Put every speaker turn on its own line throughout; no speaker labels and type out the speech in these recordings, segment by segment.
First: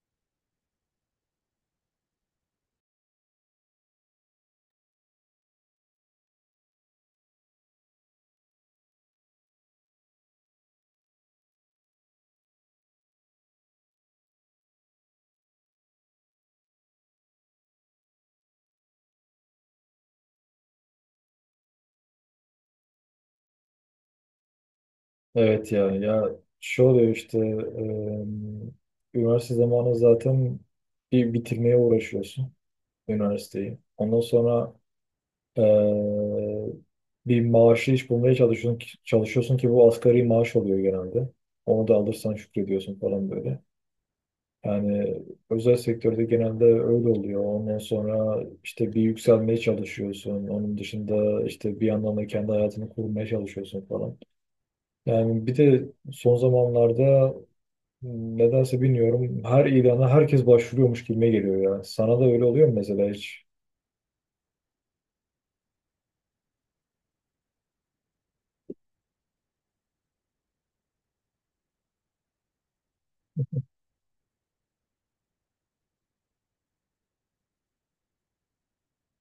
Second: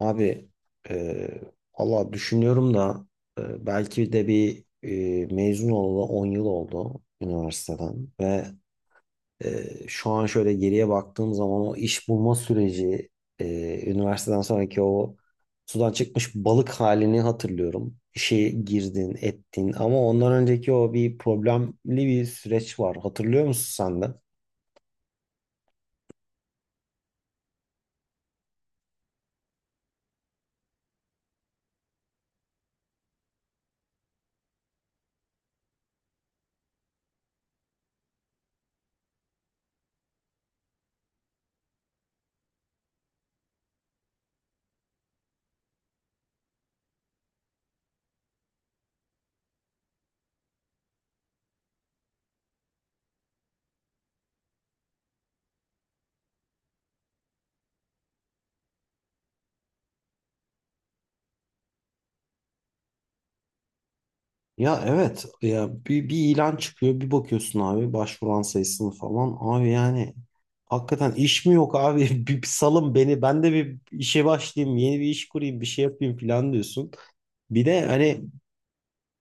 Abi e, valla düşünüyorum da belki de mezun olalı 10 yıl oldu üniversiteden ve şu an şöyle geriye baktığım zaman o iş bulma süreci üniversiteden sonraki o sudan çıkmış balık halini hatırlıyorum. İşe girdin ettin ama ondan önceki o bir problemli bir süreç var. Hatırlıyor musun sen de?
Evet, ya şu oluyor işte üniversite zamanı zaten bir bitirmeye uğraşıyorsun üniversiteyi. Ondan sonra e, bir maaşlı iş bulmaya çalışıyorsun ki bu asgari maaş oluyor genelde. Onu da alırsan şükrediyorsun falan böyle. Yani özel sektörde genelde öyle oluyor. Ondan sonra işte bir yükselmeye çalışıyorsun. Onun dışında işte bir yandan da kendi hayatını kurmaya çalışıyorsun falan. Yani bir de son zamanlarda nedense bilmiyorum. Her ilana herkes başvuruyormuş gibime geliyor ya. Sana da öyle oluyor mu mesela hiç?
Ya evet ya bir ilan çıkıyor bir bakıyorsun abi başvuran sayısını falan abi yani hakikaten iş mi yok abi bir salın beni ben de bir işe başlayayım yeni bir iş kurayım bir şey yapayım falan diyorsun. Bir de hani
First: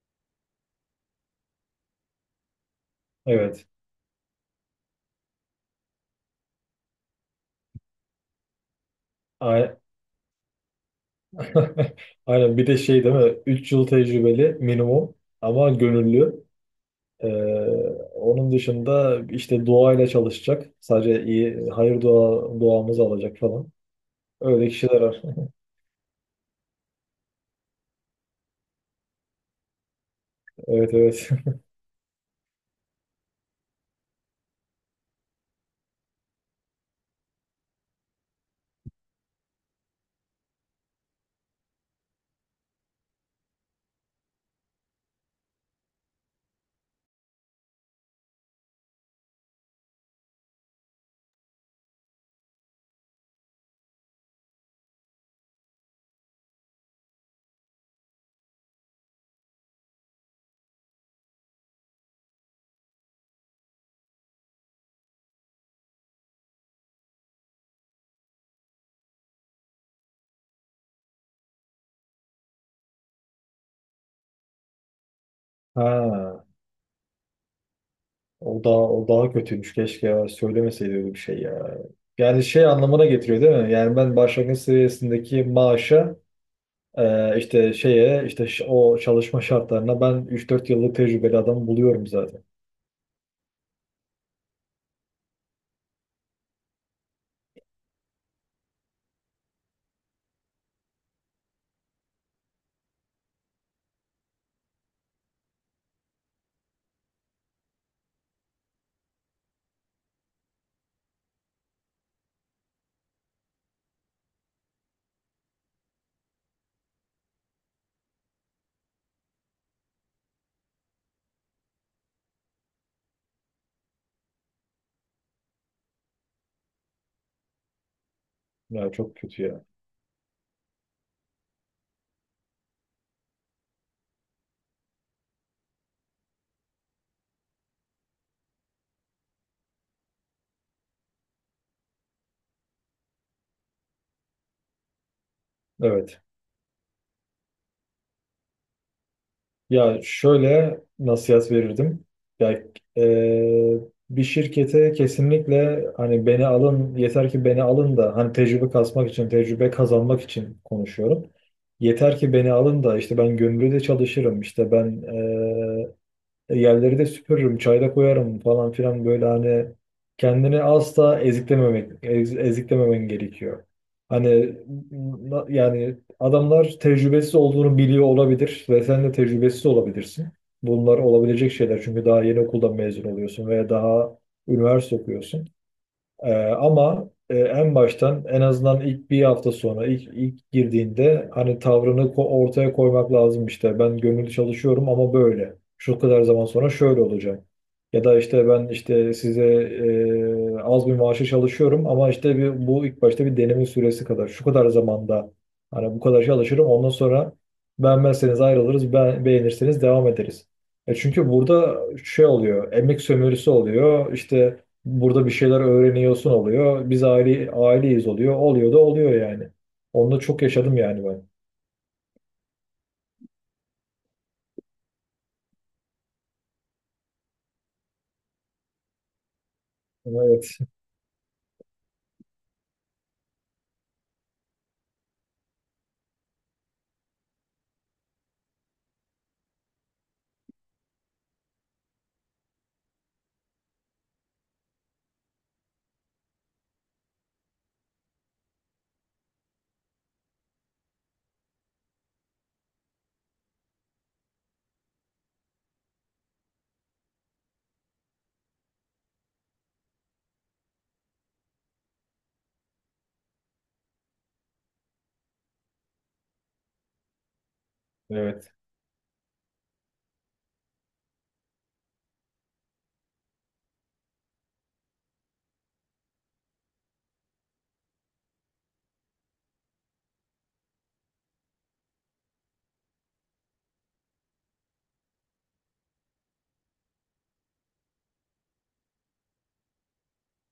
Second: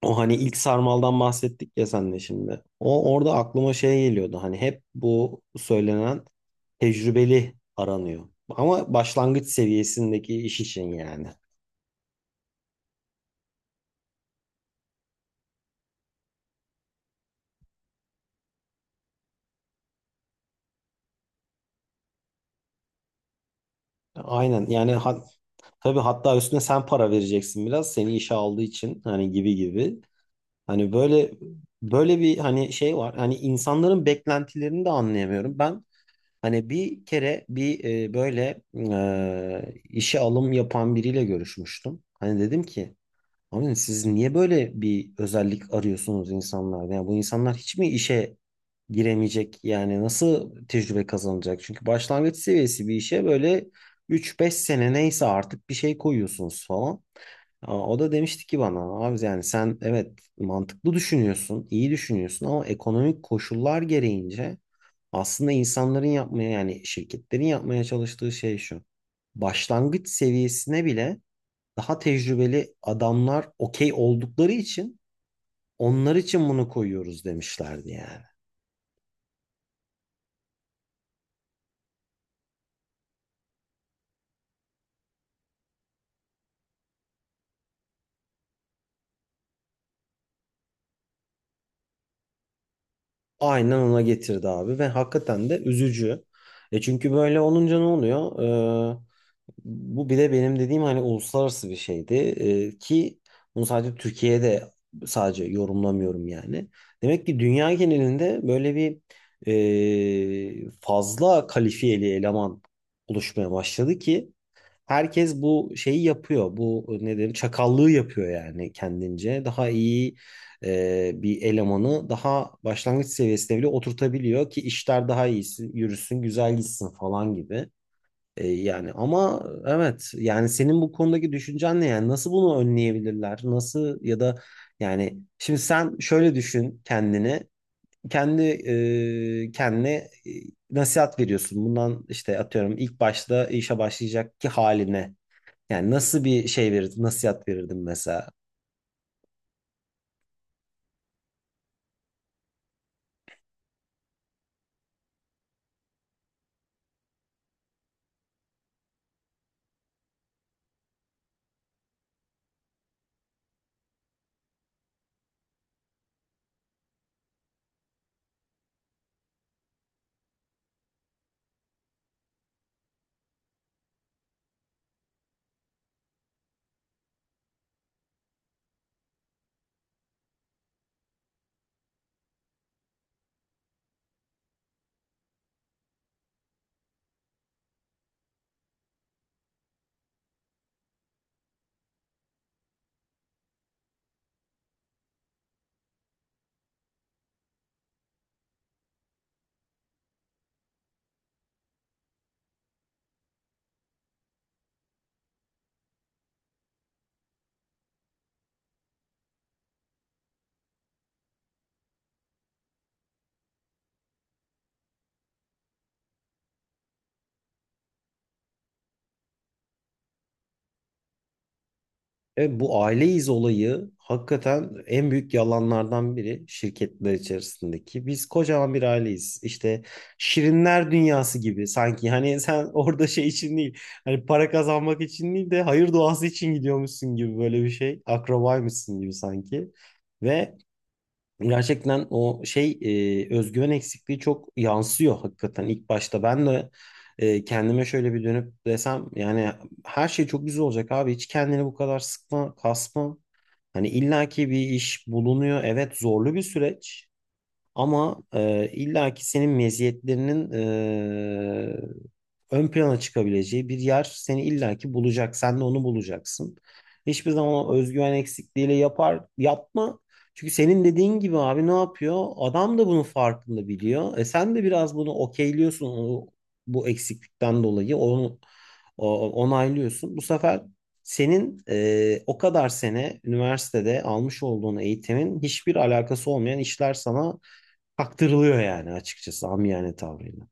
o hani ilk sarmaldan bahsettik ya senle şimdi o orada
Evet.
aklıma şey geliyordu hani hep bu söylenen tecrübeli aranıyor ama başlangıç
A-
seviyesindeki iş için yani.
Aynen. Bir de şey değil mi? 3 yıl tecrübeli minimum ama gönüllü. Ee, onun dışında işte duayla çalışacak. Sadece iyi hayır dua duamızı alacak falan.
Aynen
Öyle
yani
kişiler var.
ha, tabii hatta üstüne sen para vereceksin biraz seni işe aldığı için hani gibi gibi. Hani
Evet, evet.
böyle böyle bir hani şey var. Hani insanların beklentilerini de anlayamıyorum. Ben hani bir kere böyle işe alım yapan biriyle görüşmüştüm. Hani dedim ki abi siz niye böyle bir özellik arıyorsunuz insanlarda? Yani bu insanlar hiç mi işe giremeyecek? Yani nasıl tecrübe kazanacak? Çünkü başlangıç seviyesi bir işe böyle üç beş sene neyse artık bir şey koyuyorsunuz falan. Aa, o da demişti ki bana abi yani sen evet mantıklı düşünüyorsun, iyi düşünüyorsun ama ekonomik koşullar gereğince aslında insanların yapmaya yani şirketlerin yapmaya çalıştığı şey şu. Başlangıç seviyesine bile daha tecrübeli adamlar okey oldukları için onlar
Ha,
için bunu koyuyoruz demişlerdi yani.
o daha kötüymüş. Keşke ya söylemeseydi öyle bir şey ya. Yani şey anlamına getiriyor değil mi? Yani ben başlangıç seviyesindeki maaşa. İşte şeye işte o çalışma şartlarına ben 3-4 yıllık tecrübeli adam buluyorum zaten.
Aynen ona getirdi abi ve hakikaten de üzücü. E çünkü böyle olunca ne oluyor? Ee, Bu bir de benim dediğim hani uluslararası bir şeydi. Ki bunu sadece Türkiye'de sadece yorumlamıyorum yani. Demek ki dünya genelinde böyle bir fazla kalifiyeli eleman oluşmaya başladı ki herkes bu şeyi yapıyor. Bu ne derim çakallığı yapıyor yani kendince. Daha iyi bir elemanı daha başlangıç seviyesine bile oturtabiliyor ki işler daha iyi yürüsün, güzel gitsin falan gibi. Yani
Ya çok kötü
ama
ya.
evet yani senin bu konudaki düşüncen ne yani nasıl bunu önleyebilirler? Nasıl ya da yani şimdi sen şöyle düşün kendini. Kendi kendine nasihat veriyorsun. Bundan işte atıyorum ilk başta işe başlayacak ki haline. Yani
Evet.
nasıl bir şey verirdim, nasihat verirdim mesela?
Ya şöyle nasihat verirdim. Ya e, bir şirkete kesinlikle hani beni alın, yeter ki beni alın da hani tecrübe kasmak için, tecrübe kazanmak için konuşuyorum. Yeter ki beni alın da işte ben gönüllü de çalışırım. İşte ben e, yerleri de süpürürüm, çayda koyarım falan filan, böyle hani kendini asla eziklememek, eziklememen gerekiyor. Hani yani adamlar tecrübesiz olduğunu biliyor olabilir ve sen de tecrübesiz olabilirsin. Bunlar olabilecek şeyler, çünkü daha yeni okuldan mezun oluyorsun veya daha üniversite okuyorsun. Ee, Ama en baştan, en azından ilk bir hafta sonra ilk girdiğinde hani tavrını ortaya koymak lazım işte. Ben gönüllü çalışıyorum ama böyle, şu kadar zaman sonra şöyle olacak. Ya da işte ben işte size az bir maaşı çalışıyorum ama işte bir, bu ilk başta bir deneme süresi kadar. Şu kadar zamanda hani bu kadar çalışırım, ondan sonra beğenmezseniz ayrılırız, beğenirseniz devam ederiz. E çünkü burada şey oluyor, emek sömürüsü oluyor. İşte burada bir şeyler öğreniyorsun oluyor. Biz aileyiz oluyor. Oluyor da oluyor yani. Onu da çok yaşadım yani ben.
Evet, bu aileyiz olayı hakikaten en büyük yalanlardan biri şirketler içerisindeki. Biz kocaman bir aileyiz. İşte
Evet.
şirinler dünyası gibi sanki. Hani sen orada şey için değil, hani para kazanmak için değil de hayır duası için gidiyormuşsun gibi böyle bir şey. Akrabaymışsın gibi sanki. Ve gerçekten o şey özgüven eksikliği çok yansıyor hakikaten ilk başta. Ben de kendime şöyle bir dönüp desem yani her şey çok güzel olacak abi. Hiç kendini bu kadar sıkma, kasma. Hani illaki bir iş bulunuyor. Evet zorlu bir süreç. Ama illaki senin meziyetlerinin ön plana çıkabileceği bir yer seni illaki bulacak. Sen de onu bulacaksın. Hiçbir zaman o özgüven
Evet.
eksikliğiyle yapar yapma. Çünkü senin dediğin gibi abi ne yapıyor? Adam da bunun farkında biliyor. E sen de biraz bunu okeyliyorsun onu, bu eksiklikten dolayı onu onaylıyorsun. Bu sefer senin o kadar sene üniversitede almış olduğun eğitimin hiçbir alakası olmayan işler sana kaktırılıyor yani açıkçası amiyane tavrıyla.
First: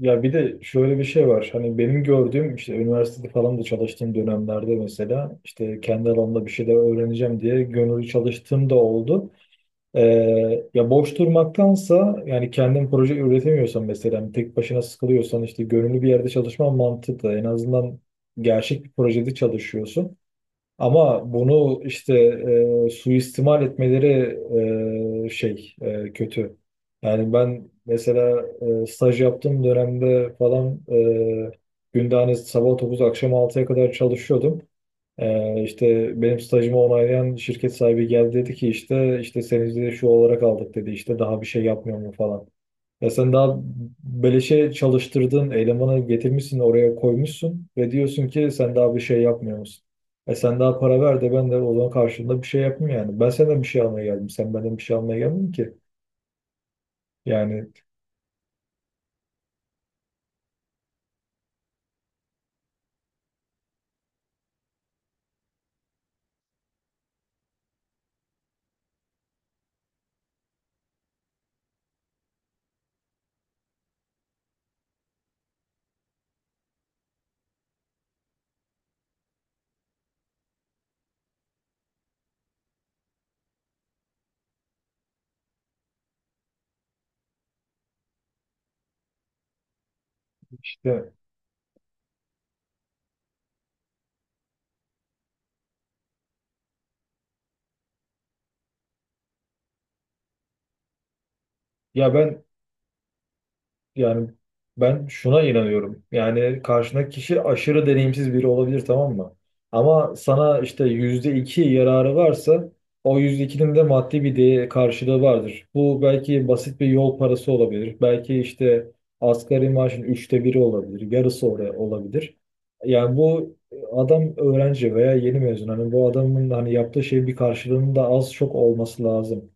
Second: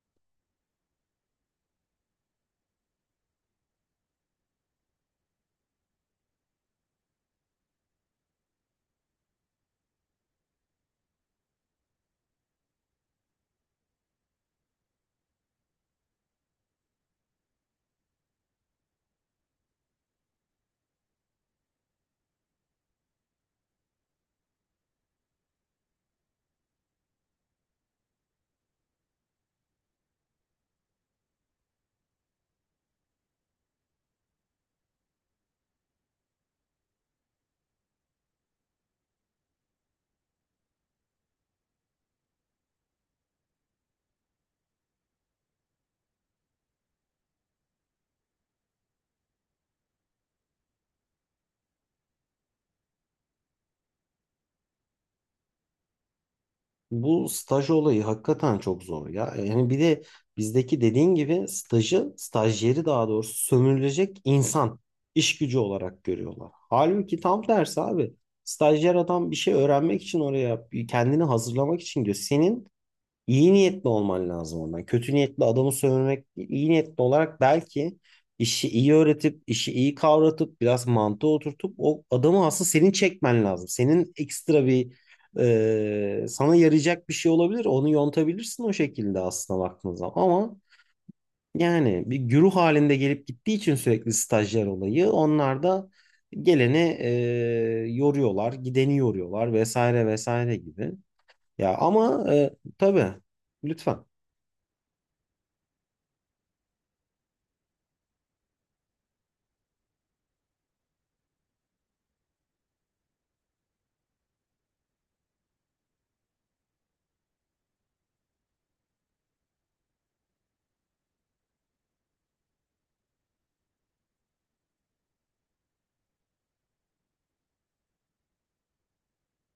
Ya bir de şöyle bir şey var. Hani benim gördüğüm, işte üniversitede falan da çalıştığım dönemlerde, mesela işte kendi alanımda bir şeyler öğreneceğim diye gönüllü çalıştığım da oldu. Ya boş durmaktansa, yani kendin proje üretemiyorsan, mesela hani tek başına sıkılıyorsan, işte gönüllü bir yerde çalışman mantıklı. En azından gerçek bir projede çalışıyorsun. Ama bunu işte suistimal etmeleri kötü. Yani ben mesela staj yaptığım dönemde falan günde hani sabah 9 akşam 6'ya kadar çalışıyordum. İşte benim stajımı onaylayan şirket sahibi geldi, dedi ki işte işte senizi de şu olarak aldık, dedi, işte daha bir şey yapmıyor mu falan. Ya sen daha beleşe çalıştırdığın elemanı getirmişsin oraya koymuşsun ve diyorsun ki sen daha bir şey yapmıyor musun? E sen daha para ver de ben de o zaman karşılığında bir şey yapayım yani. Ben senden bir şey almaya geldim. Sen benden bir şey almaya gelmedin ki.
Bu staj
Yani
olayı hakikaten çok zor ya. Yani bir de bizdeki dediğin gibi stajyeri daha doğrusu sömürülecek insan, iş gücü olarak görüyorlar. Halbuki tam tersi abi. Stajyer adam bir şey öğrenmek için oraya, kendini hazırlamak için diyor. Senin İyi niyetli olman lazım ondan. Kötü niyetli adamı sövmek değil. İyi niyetli olarak belki işi iyi öğretip, işi iyi kavratıp, biraz mantığı oturtup o adamı aslında senin çekmen lazım. Senin ekstra bir sana yarayacak bir şey olabilir. Onu yontabilirsin o şekilde aslında baktığın zaman. Ama
işte
yani bir güruh halinde gelip gittiği için sürekli stajyer olayı onlar da geleni yoruyorlar, gideni yoruyorlar vesaire vesaire gibi. Ya
ya
ama
ben.
tabii lütfen.
Yani ben şuna inanıyorum. Yani karşındaki kişi aşırı deneyimsiz biri olabilir, tamam mı? Ama sana işte %2 yararı varsa o %2'nin de maddi bir değer karşılığı vardır. Bu belki basit bir yol parası olabilir. Belki işte asgari maaşın 1/3 olabilir. Yarısı oraya olabilir. Yani bu adam öğrenci veya yeni mezun. Hani bu adamın hani yaptığı şeyin bir karşılığının da az çok olması lazım.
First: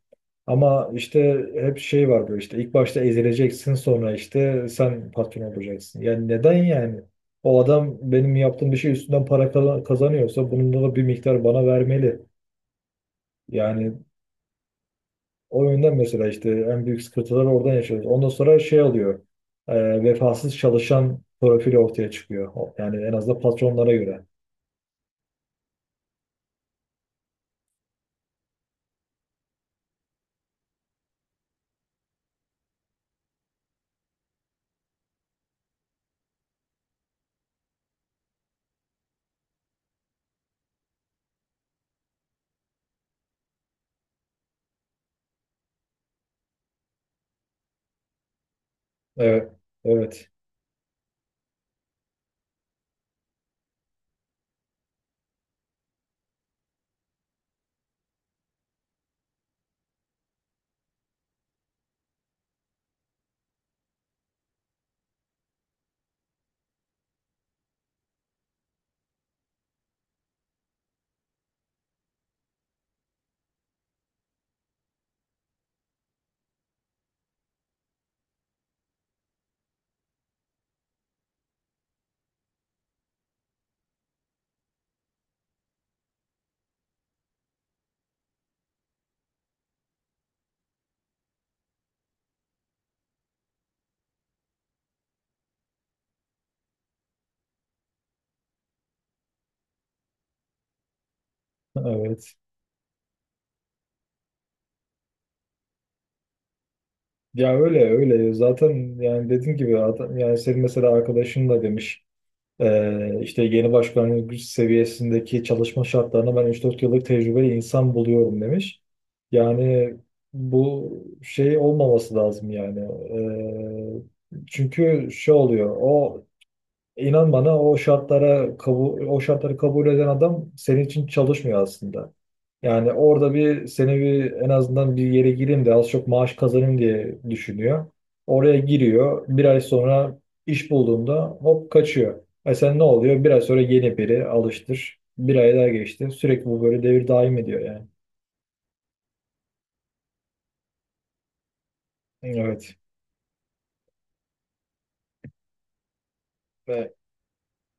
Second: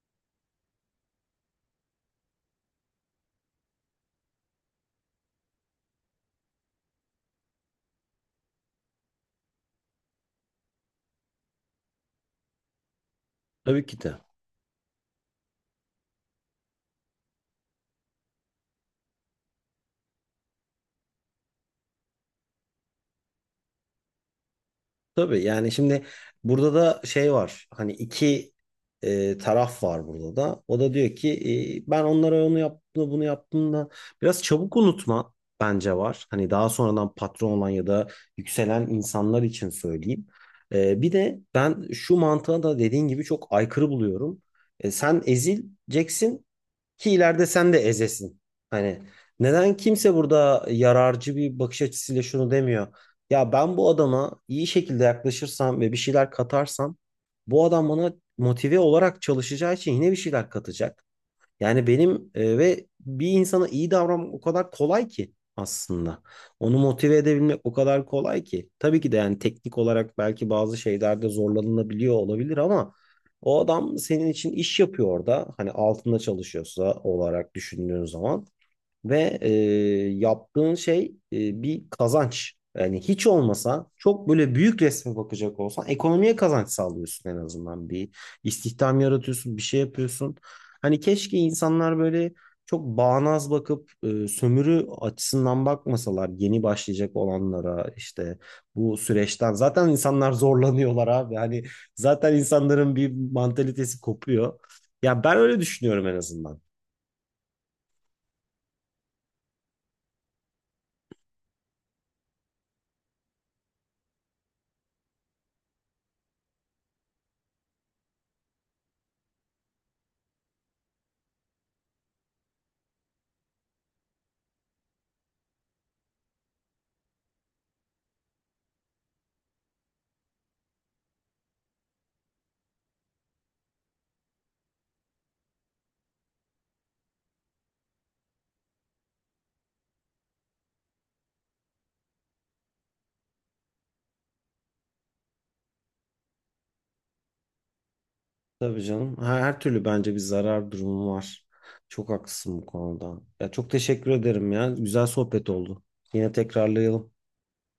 Ama işte hep şey var, böyle işte ilk başta ezileceksin, sonra işte sen patron olacaksın. Yani neden yani? O adam benim yaptığım bir şey üstünden para kazanıyorsa bunun da bir miktar bana vermeli.
Tabii ki
Yani
de.
o yönden mesela işte en büyük sıkıntıları oradan yaşıyoruz. Ondan sonra şey oluyor, vefasız çalışan profili ortaya çıkıyor. Yani en azından patronlara göre.
Tabii yani şimdi burada da şey var. Hani iki taraf var burada da. O da diyor ki ben onlara onu yaptım da bunu yaptım da biraz çabuk unutma bence var. Hani daha sonradan patron olan ya da yükselen insanlar için söyleyeyim. Bir de ben şu mantığa da dediğin gibi çok aykırı buluyorum. Sen ezileceksin ki ileride sen de ezesin. Hani
Evet.
neden kimse
Evet.
burada yararcı bir bakış açısıyla şunu demiyor. Ya ben bu adama iyi şekilde yaklaşırsam ve bir şeyler katarsam bu adam bana motive olarak çalışacağı için yine bir şeyler katacak. Yani benim ve bir insana iyi davranmak o kadar kolay ki aslında. Onu motive edebilmek o kadar kolay ki. Tabii ki de yani teknik olarak belki bazı şeylerde zorlanılabiliyor olabilir ama o adam senin için iş yapıyor orada. Hani altında çalışıyorsa olarak düşündüğün zaman. Ve yaptığın şey bir kazanç. Yani hiç olmasa çok böyle büyük resme bakacak olsan ekonomiye kazanç sağlıyorsun en azından. Bir istihdam yaratıyorsun, bir şey yapıyorsun. Hani keşke insanlar böyle çok bağnaz bakıp sömürü açısından bakmasalar yeni başlayacak olanlara işte bu süreçten. Zaten insanlar zorlanıyorlar abi. Hani zaten
Evet.
insanların bir mantalitesi kopuyor. Ya ben öyle düşünüyorum en azından.
Ya öyle öyle. Zaten yani dediğim gibi adam, yani senin mesela arkadaşın da demiş. İşte yeni başkanlık güç seviyesindeki çalışma şartlarına ben 3-4 yıllık tecrübeli insan buluyorum demiş. Yani bu şey olmaması lazım yani. Çünkü şey oluyor. İnan bana, o şartlara kabul, o şartları kabul eden adam senin için çalışmıyor aslında. Yani orada bir seni bir en azından bir yere gireyim de az çok maaş kazanayım diye düşünüyor. Oraya giriyor. Bir ay sonra iş bulduğunda hop kaçıyor. E sen ne oluyor? Bir ay sonra yeni biri alıştır. Bir ay daha geçti. Sürekli bu böyle devir daim ediyor yani.
Tabii canım. Her türlü bence bir zarar durumu var. Çok haklısın bu
Evet.
konuda. Ya çok teşekkür ederim ya. Güzel sohbet oldu. Yine
Ve-
tekrarlayalım.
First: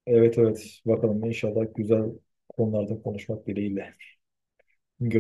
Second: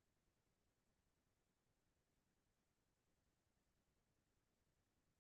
Evet, evet. Bakalım, inşallah güzel konularda konuşmak dileğiyle. Görüşürüz.